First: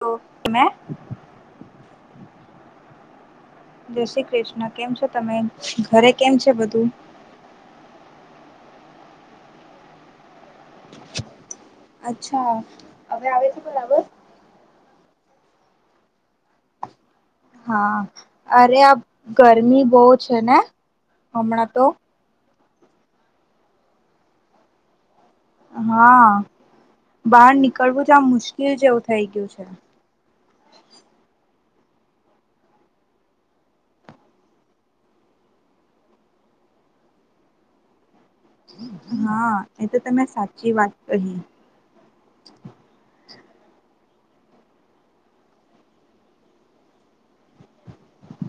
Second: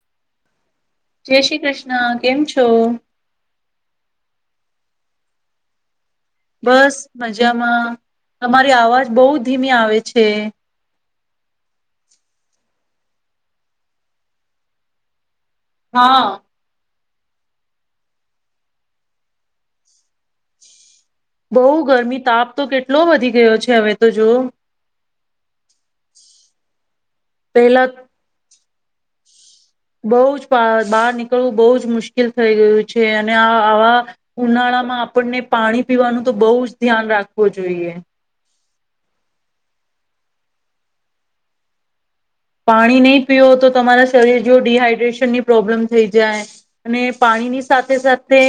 તો [unintelligible] જય શ્રી ક્રિષ્ણ કેમ છો જય શ્રી ક્રિષ્ણા કેમ છો તમે ઘરે કેમ છે બધું બસ મજામાં. તમારી અવાજ બો ધીમી આવે છે. અચ્છા અવે આવે છે બરાબર. હા. હા અરે આ ગરમી બો છે ને બહુ હમણાં તો ગરમી તાપ તો કેટલો વધી ગયો છે હવે તો જો હા બહાર નીકળવું જ આમ મુશ્ક કેલ જેવું થઈ ગ્યું છ બઉ જ [unintelligible] બહાર નીકળવું બઉ જ મુશ્કેલ થઈ ગયું છે અને આવા ઉનાળામાં આપણને પાણી પીવાનું તો બહુ જ ધ્યાન રાખવું જોઈએ. હા એ તો તમે સાચી વાત કહી. પાણી નહીં પીઓ તો તમારા શરીર જો ડીહાઈડ્રેશનની પ્રોબ્લેમ થઈ જાય અને પાણીની સાથે સાથે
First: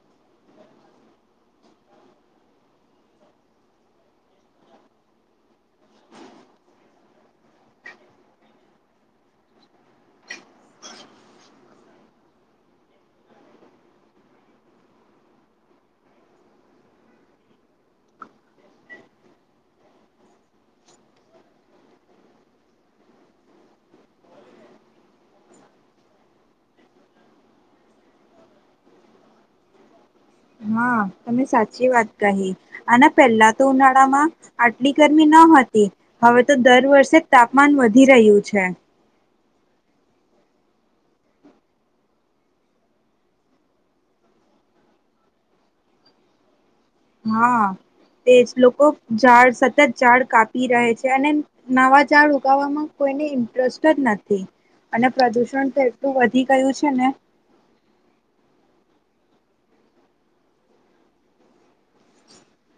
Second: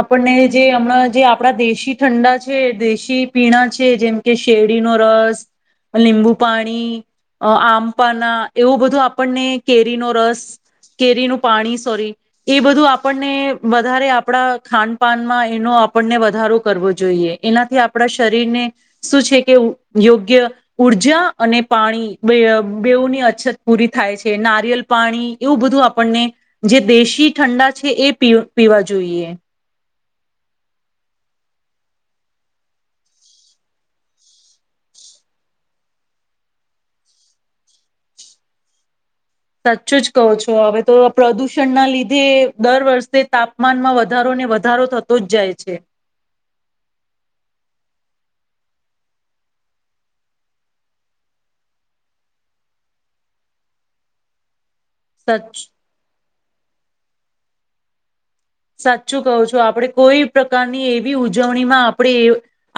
આપણને જે હમણાં જે આપડા દેશી ઠંડા છે દેશી પીણા છે જેમ કે શેરડીનો રસ લીંબુ પાણી અ આમ પન એવો બધું આપણને કેરીનો રસ કેરીનું પાણી સોરી એ બધું આપણને વધારે આપણા ખાનપાનમાં એનો આપણને વધારો કરવો જોઈએ એનાથી આપણા શરીરને શું છે કે યોગ્ય ઊર્જા અને પાણી બેઅ બેઉ ની અછત પૂરી થાય છે નારિયલ પાણી એવું બધું આપણને જે દેશી ઠંડા છે એ પી પીવા જોઈએ. હા તમે સાચી વાત કહી આના પહેલા તો ઉનાળામાં આટલી ગરમી ન હતી હવે તો દર વર્ષે તાપમાન વધી રહ્યું છે. સાચચું જ કહો છો હવે તો પ્રદૂષણના લીધે દર વર્ષે તાપમાનમાં વધારો ને વધારો થતો જ જાય છે. હા તેજ લોકો ઝાડ સતત ઝાડ કાપી રહે છે અને નવા ઝાડ ઉગાવામાં કોઈને ઇન્ટરેસ્ટ જ નથી. અને સચ પ્રદુષણ તો એટલું વધ ઈ કયું છે ને. સાચું કહો છો આપડણે કોઈ પ્રકારની એવી ઉજવણીમાં આપણે એ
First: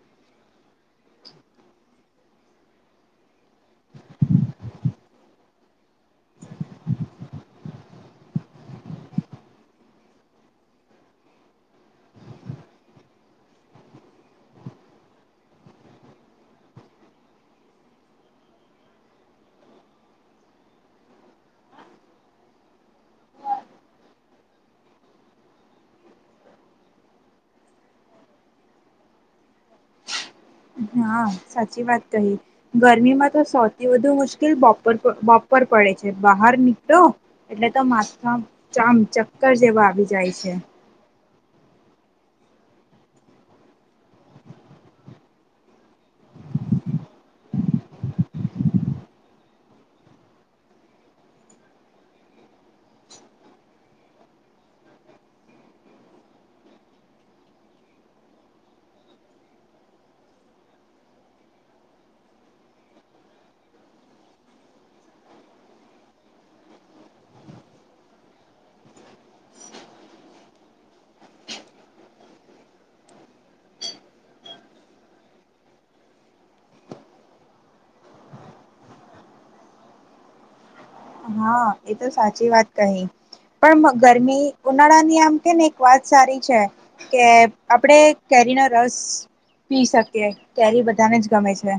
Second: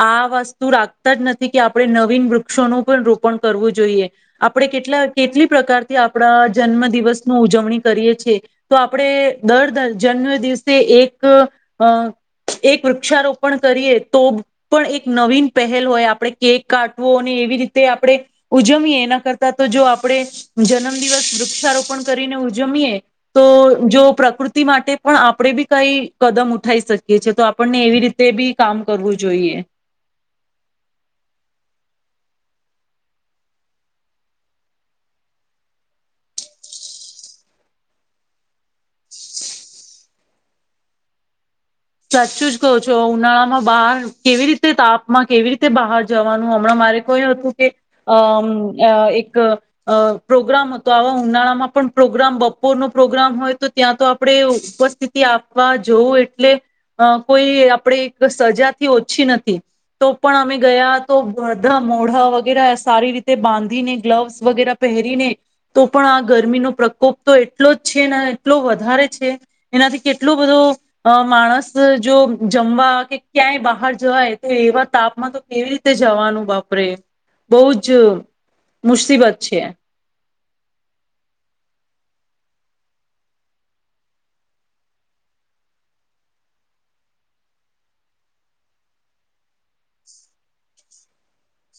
આ વસ્તુ રાખતા જ નથી કે આપણે નવીન વૃક્ષોનું પણ રોપણ કરવું જોઈએ આપણે કેટલા કેટલી પ્રકારથી આપણા જન્મ દિવસ ન ઉજવણી કરીએ છીએ તો આપણે દર જન્મ દિવસ એક અ એક વૃક્ષારોપણ કરીએ તો પણ એક નવીન પહેલ હોય આપણે કેક કાટવો અને એવી રીતે આપણે ઉજવીએ એના કરતા તો જો આપણે જન્મદિવસ વૃક્ષારોપણ કરીને ઉજમીએ તો જો પ્રકૃતિ માટે પણ આપણે બી કઈ કદમ ઉઠા ઈ શકીએ છીએ તો આપણને એવી રીતે બી કામ કરવું જોઈએ. હા સાચી વાત કહી ગરમીમાં તો સૌથી વધુ મુશ્કેલ બપોર બપોર પડે છે બહાર નીકળો એટલે તો માથા ચામ ચક્કર જેવા આવી જાય છે. સાચું જ કહો છો ઉનાળામાં બહાર કેવી રીતે તાપમાં કેવી રીતે બહાર જવાનું હમણાં મારે ક એ હતું કે અ એક પ્રોગ્રામ હતો આવા ઉનાળામાં પણ પ્રોગ્રામ બપોરનો પ્રોગ્રામ હોય તો ત્યાં તો આપડે ઉપસ્થિતિ આપવા જવું એટલે અ કોઈ આપણે એક સજાથી ઓછી નથી તો પણ અમે ગયા તો બધા મોઢા વગેરે સારી રીતે બાંધીને ગ્લવ્સ વગેરે પહેરીને તો પણ આ ગરમીનો પ્રકોપ તો એટલો જ છે ને એટલો વધારે છે એનાથી કેટલો બધો માણસ જો જમવા કે ક્યાંય બહાર જવાય તો એવા તાપમાં તો કેવી રીતે જવાનું બાપરે બઉ જ મુસીબત છે. હા એ તો સાચી વાત કહી પણ ગરમી ઉનાળા ની આમ કેને એક વાત સારી છે કે આપણેે કેરીનો રસ પી શકીએ કેરી બધાને જ ગમે છે.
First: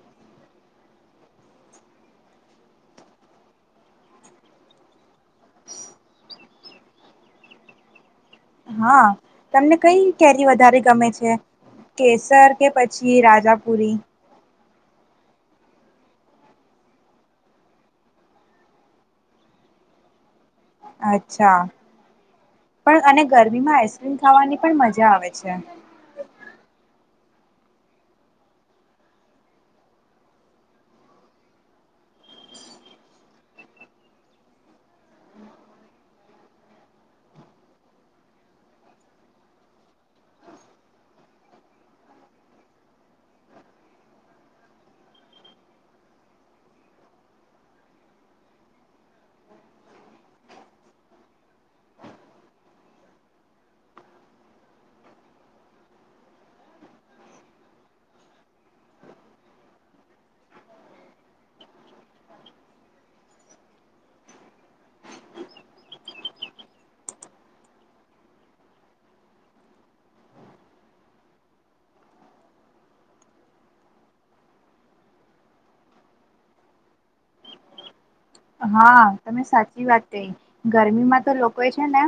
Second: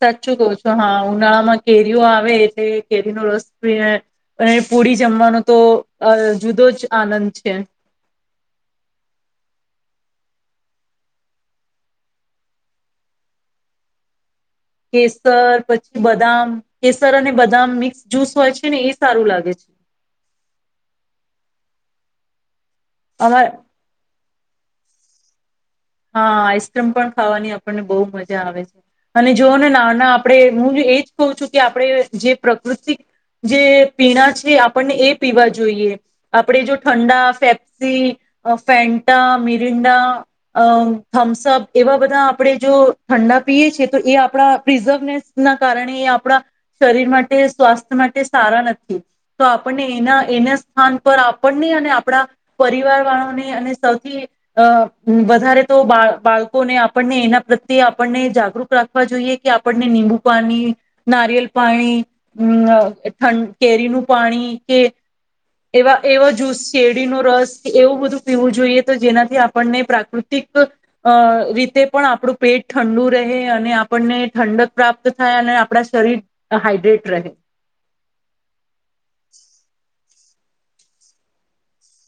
સાચું કહ છો હા ઉનાળામાં કેરીઓ આવે એટલે કેરીનો રસ પ અને પુડી જમવાનો તો જુદો જ આનંદ છે. હા તમને કઈ કેરી વધારે ગમે છે કેસર કે પછી રાજાપુરી. કેસર પછી બદામ કેસર અને બદામ મિક્સ જ્યુસ હોય છે ને એ સારું લાગે છે. અચ્છા. પણ અને અમા ગરમી માં આઈસક્રીમ ખાવાની પણ મજ જા આવે છે. હા આઈસ્ક્રીમ પણ ખાવાની આપણને બહુ મજા આવે છે અને જોઓ ને નાના આપણે હું એજ કહઉ છું કે આપણે જે પ્રકૃતિક જે પીણા છે આપણને એ પીવા જોઈએ આપણે જો ઠંડા પેપ્સી ફેન્ટા મિરિંડા અ થમ્સઅપ એવા બધા આપણે જો ઠંડા પીએ છીએ તો એ આપણા પ્રિઝર્વનેસ ના કારણે એ આપણા શરીર માટે સ્વાસ્થ્ય માટે સારા નથી તો આપણને એના એના સ્થાન પર આપણને અને આપણા પરિવાર વાળોને અને સૌથી અ વધારે તો બા બાળકોને આપણને એના પ્રત્યે આપણને જાગૃત રાખવા જોઈએ કે આપણને નીબુ પાણી નારિયેલ પાણી અ ઠં કેરીનું પાણી કે એવા એવા જ્યૂસ શેરડીનો રસ એવું બધું પીવું જોઈએ તો જેનાથી આપણને પ્રાકૃતિક અ રીતે પણ આપણું પેટ ઠંડુ રહે અને આપણને ઠંડક પ્રાપ્ત થાય અને આપણા શરીર હાઈડ્રેટ રહે. હા તમે સાચી વાત કહી ગરમીમાં તો લોકોએ છે ને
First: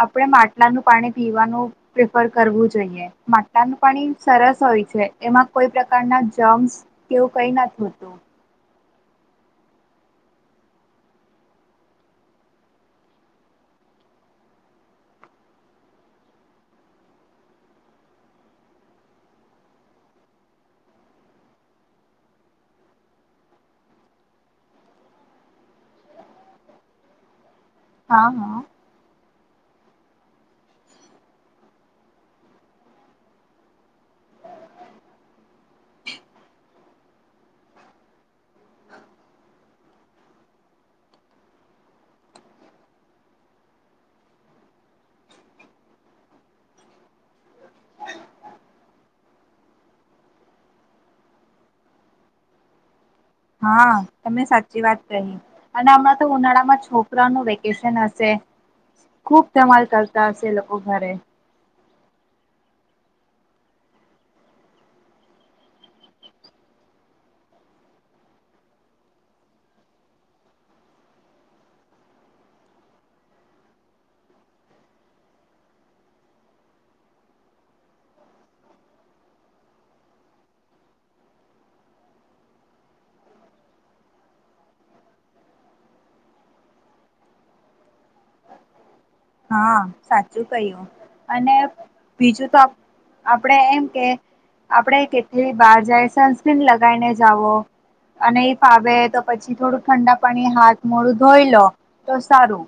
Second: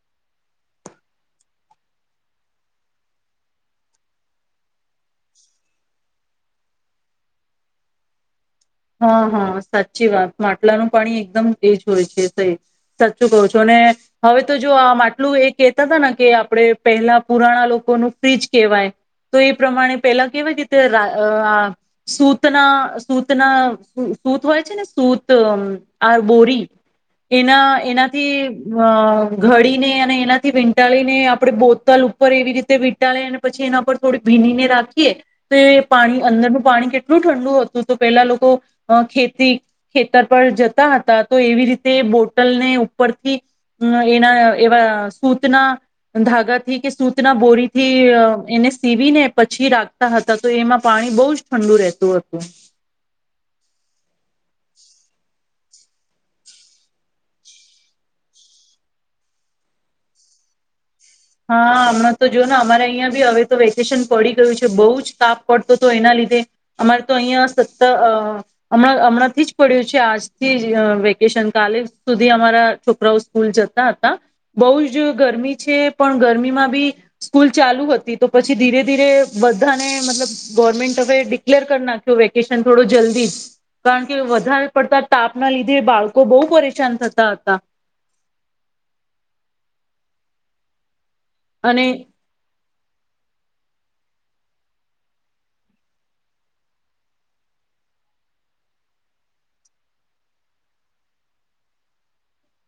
આપણે માટલાનું પાણી પીવાનું પ્રિફર કરવું જોઈએ માટલાનું પાણી સરસ હોય છે એમાં કોઈ પ્રકારના જમ્સ કેવું કઈ નથી હોતું. હા હા સાચી વાત માટલાનું પાણી એકદમ એ જ હોય છે સાચું કહું છું અને હવે તો જો આ માટલું એ કેહેતા હતા ને કે આપણે પહેલા પુરાણા લોકોનું ફ્રીજ કેહેવાય તો એ પ્રમાણે પેલા કેહેવાય કે અ રા સૂતના સત- ત ના સુત હોય છે ને સુત આર બોરી એના હા એનાથી હા અ ઘડીને અને એનાથી વીંટાળીને આપડે બોતલ ઉપર એવી રીતે વીંટાળે અને પછી એના પર થોડી ભીનીને રાખીએ તો એ પાણી અંદરનું પાણી કેટલું ઠંડુ હતું. તો પેલા લોકો ખેતી ખેતર પર જતા હતા તો એવી રીતે બોટલને ઉપરથી એના એવા સૂતના ધાગાથી કે સૂતના બોરીથી એને સીવીને પછી રાખતા હતા તો એમાં પાણી બહુ જ ઠંડુ રહેતું હતું. હા તમે સાચી વાત કહી અને હમણાં તો ઉનાળામાં છોકરાનું વેકેશન હશે ખુબ ધમાલ કરતા હશે લોકો ઘરે. હા હમણાં તો જો ને અમારે અહિયાં બી હવે તો વેકેશન પડી ગયું છે બહુ જ તાપ પડતો હતો એના લીધે અમારે તો અહિયાં સતણાં હમણાં થી જ પડ્યું છે આજથી જ વેકેશન કાલે સુધી અમારા છોકરાઓ સ્કૂલ જતા હતા બહુ જ ગરમી છે. પણ ગરમીમાં બી સ્કૂલ ચાલુ હતી તો પછી ધીરે ધીરે બધાને મતલબ ગવર્મેન્ટ હ ડિક્લેર કરી નાખ્યો વેકેશન થોડો જલ્દી કારણ કે વધારે પડતા તાપના લીધે બાળકો બહુ પરેશાન થતા હતા. હા સાચું કું અને બીજું તો આપડે એમ કે આપડે કેટલી બહાર જાય સનસ્ક્રીન લગાવીને જાવો અને એ ફાવે તો પછી થોડું ઠંડા પાણી હાથ મોડું ધોઈ લો તો સારું.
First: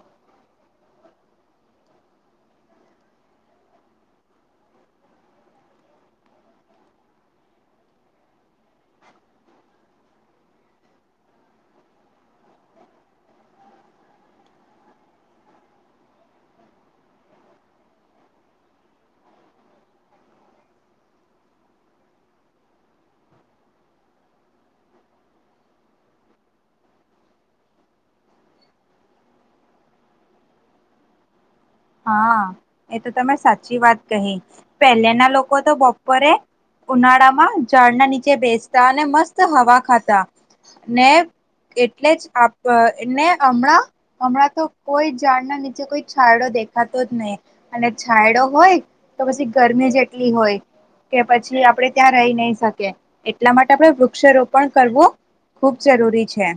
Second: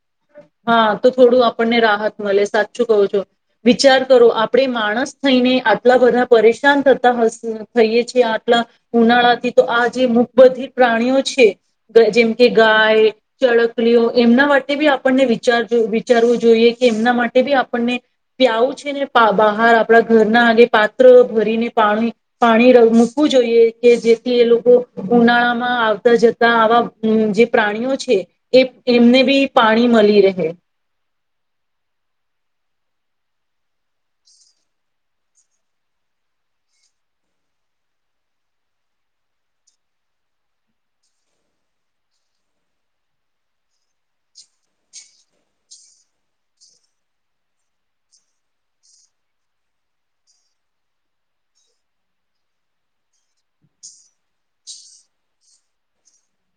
હા તો થોડું આપણને રાહત મળે સાચું કહો છો વિચાર કરો આપણે માણસ થઈને આટલા બધા પરેશાન થતા થઈએ છેીએ આટલા ઉનાળાથી તો આ જે મુખ બધી પ્રાણીઓ છે જેમકે ગાય ચળકલીઓ એમના માટે બી આપ વિચારવું જોઈએ કે એમના માટે બી આપણને પ્યાવું છે ને બહાર આપણા ઘરના આગે પાત્ર ભરીને પાણી પાણી મૂકવું જોઈએ કે જેથી એ લોકો ઉનાળામાં આવતા જતા આવા જે પ્રાણીઓ છે એ એમને બી પાણી મળી રહે. હા એ તો તમે સાચી વાત કહી પહેલાના લોકો તો બપોરે ઉનાળામાં ઝાડના નીચે બેસતા અને મસ્ત હવા ખાતા ને એટલે જને હમણાં હમણાં તો કોઈ ઝાડના નીચે કોઈ છડો દેખ ખાતો જ નહી અને છાયડો હોય તો પછી ગરમી જેટલી હોય કે પછી આપણે ત્યાં રહી નહી શકીએ એટલા માટે આપણે વૃક્ષ રોપણ કરવું ખૂબ જરૂરી છે.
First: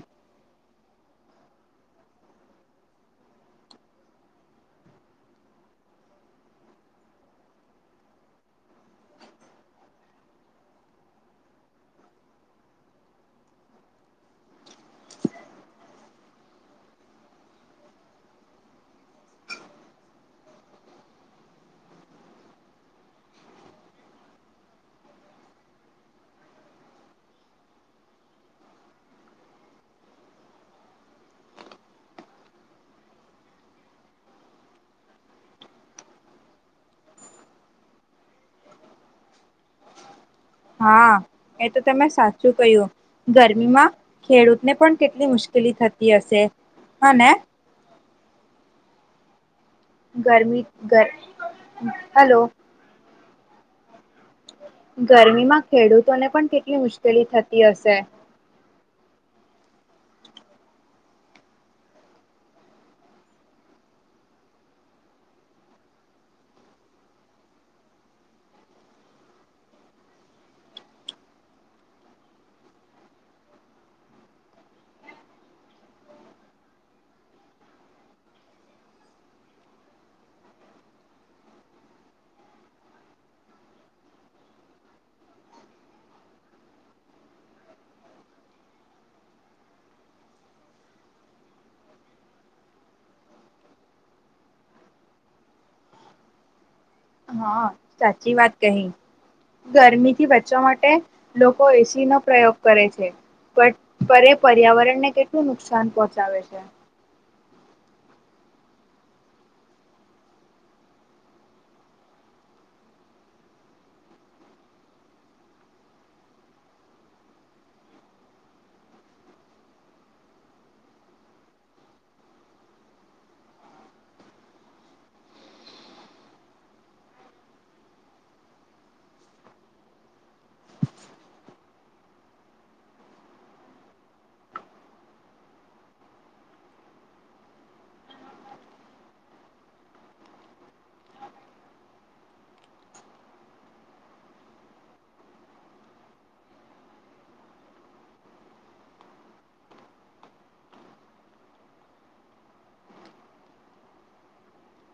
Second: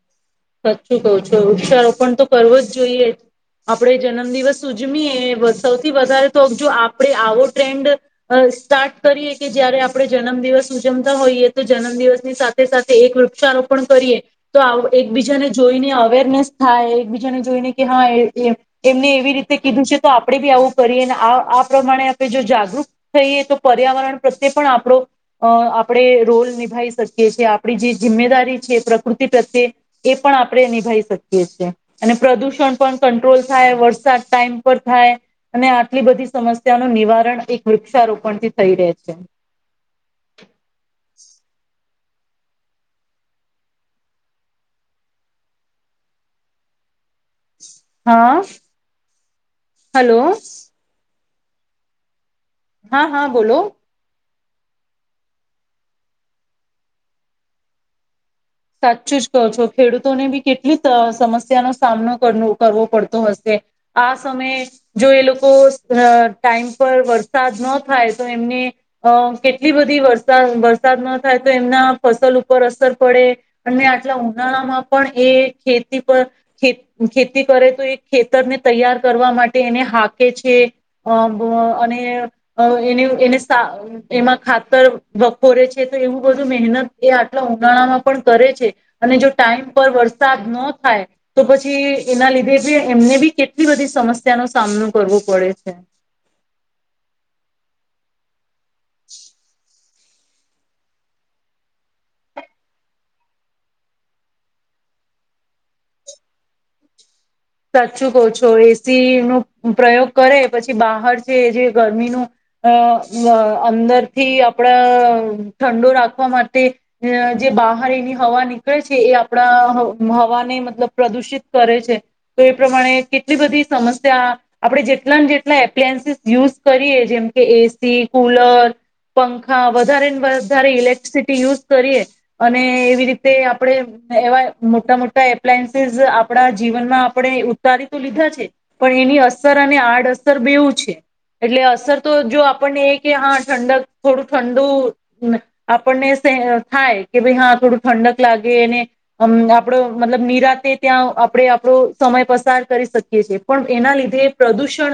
સાચું કવ છો વૃક્ષારોપણ તો કરવો જ જોઈએ આપણે જન્મદિવસ ઉજવીીએ સૌથી વધારે તો જો આપડણે આવો ટ્રેન્ડ સ્ટાર્ટ કરીએ કે જયારે આપણે જન્મદિવસ ઉજવતા હોઈએ તો જન્મદિવસની સાથે સાથે એક વૃક્ષારોપણ કરીએ તો એકબીજાને જોઈને આવે. ને થાય એકબીજાને જોઈને કે હા એમને એવી રીતે કીધું છે તો આપણે બી આવું કરીએ આ પ્રમાણે આપણે જો જાગૃત થઈએ તો પર્યાવરણ પ્રત્યે પણ આપડો આપણે રોલ નિભાવી શકીએ છીએ આપણી જે જિમ્મેદારી છે પ્રકૃતિ પ્રત્યે એ પણ આપણે નિભાવી શકીએ છીએ અને પ્રદૂષણ પણ કંટ્રોલ થાય વરસાદ ટાઈમ પર થાય અને આટલી બધી સમસ્યાનું નિવારણ એક વૃક્ષારોપણથી થઈ રહે છે. હા એ તો તમે સાચું કહ્યું ગરમીમાં ખેડૂતને પણ કેટલી મુશ્કેલી થતી હશે અનેને હા. હલો ગરમી ગર હલો. હા હા બોલો. ગરમીમાં ખેડૂતોને પણ કેટલી મુશ્કેલી થતી હશે. સાચું જ કહો છો ખેડૂતોને બી કેટલી સમસ્યાનો સામનો કર કરવો પડતો હશે આ સમયે જો એ લોકો ટાઈમ પર વરસાદ ન થાય તો એમને અ કેટલી બધી વરસા વરસાદ ન થાય તો એમના ફસલ ઉપર અસર પડે. અને આટલા ઉનાળામાં પણ એ ખેતી પરે ખેતી કરે તો એ ખેતરને તૈયાર કરવા માટે એને હાકે છે અને એ એને એમાં ખાતર વખોરે છે તો એવું બધું મહેનત એ આટલા ઉનાળામાં પણ કરે છે અને જો ટાઈમ પર વરસાદ ન થાય તો પછી એના લીધે એમને બી કેટલી બધી સમસ્યાનો સામનો કરવો પડે છે. હા સાચી વાત કહી. ગરમીથી બચવા માટે લોકો એસી નો પ્રયોગ કરે છે પરે પર્યાવરણને કેટલું નુકસાન પહોંચડે છે. સાચું કહો છો એસી નો પ્રયોગ કરે પછી બહાર છે જે ગરમીનું અ અંદરથી આપણા ઠંડો રાખવા માટે જે બહાર એની હવા નીકળે છે એ આપણા હવાને મતલબ પ્રદુષિત કરે છે. તો એ પ્રમાણે કેટલી બધી સમસ્યા આપણે જેટલા ને જેટલા એપ્લાયન્સીસ યુઝ કરીએ જેમ કે એસી કુલર પંખા વધારે ને વધારે ઇલેક્ટ્રિસિટી યુઝ કરીએ અને એવી રીતે આપણે એવા મોટા મોટા એપ્લાયન્સીસ આપણા જીવનમાં આપણે ઉતારી તો લીધા છે પણ એની અસર અને આડઅસર બેવું છે એટલે અસર તો જો આપણને એ કે હા ઠંડક થોડું ઠંડુ આપણને થાય કે ભાઈ હા થોડું ઠંડક લાગે એને આપડો મતલબ નિરાતે ત્યાં આપણે આપણો સમય પસાર કરી શકીએ છે પણ એના લીધે પ્રદૂષણ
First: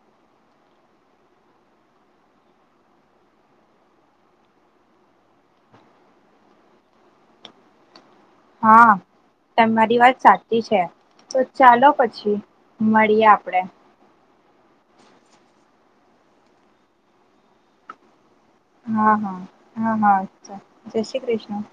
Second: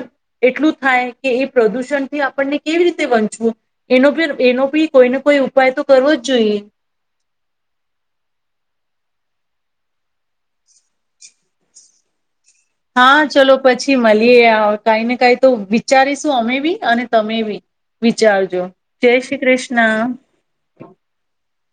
એટલું થાય કે એ પ્રદૂષણથી આપણને કેવી રીતે વંચવું એનો એનો ભી કોઈને કોઈ ઉપાય તો કરવો જ જોઈએ. હા તમારી વાત સાચી છે તો ચાલો પછી હા મળીએ ચલો આપડે પછી મળ એ કઈ ને કઈ તો વિચારીશું અમે બી અને તમે બી વિચાર હા હા હા હા શ શ્રી કૃષ્ણ.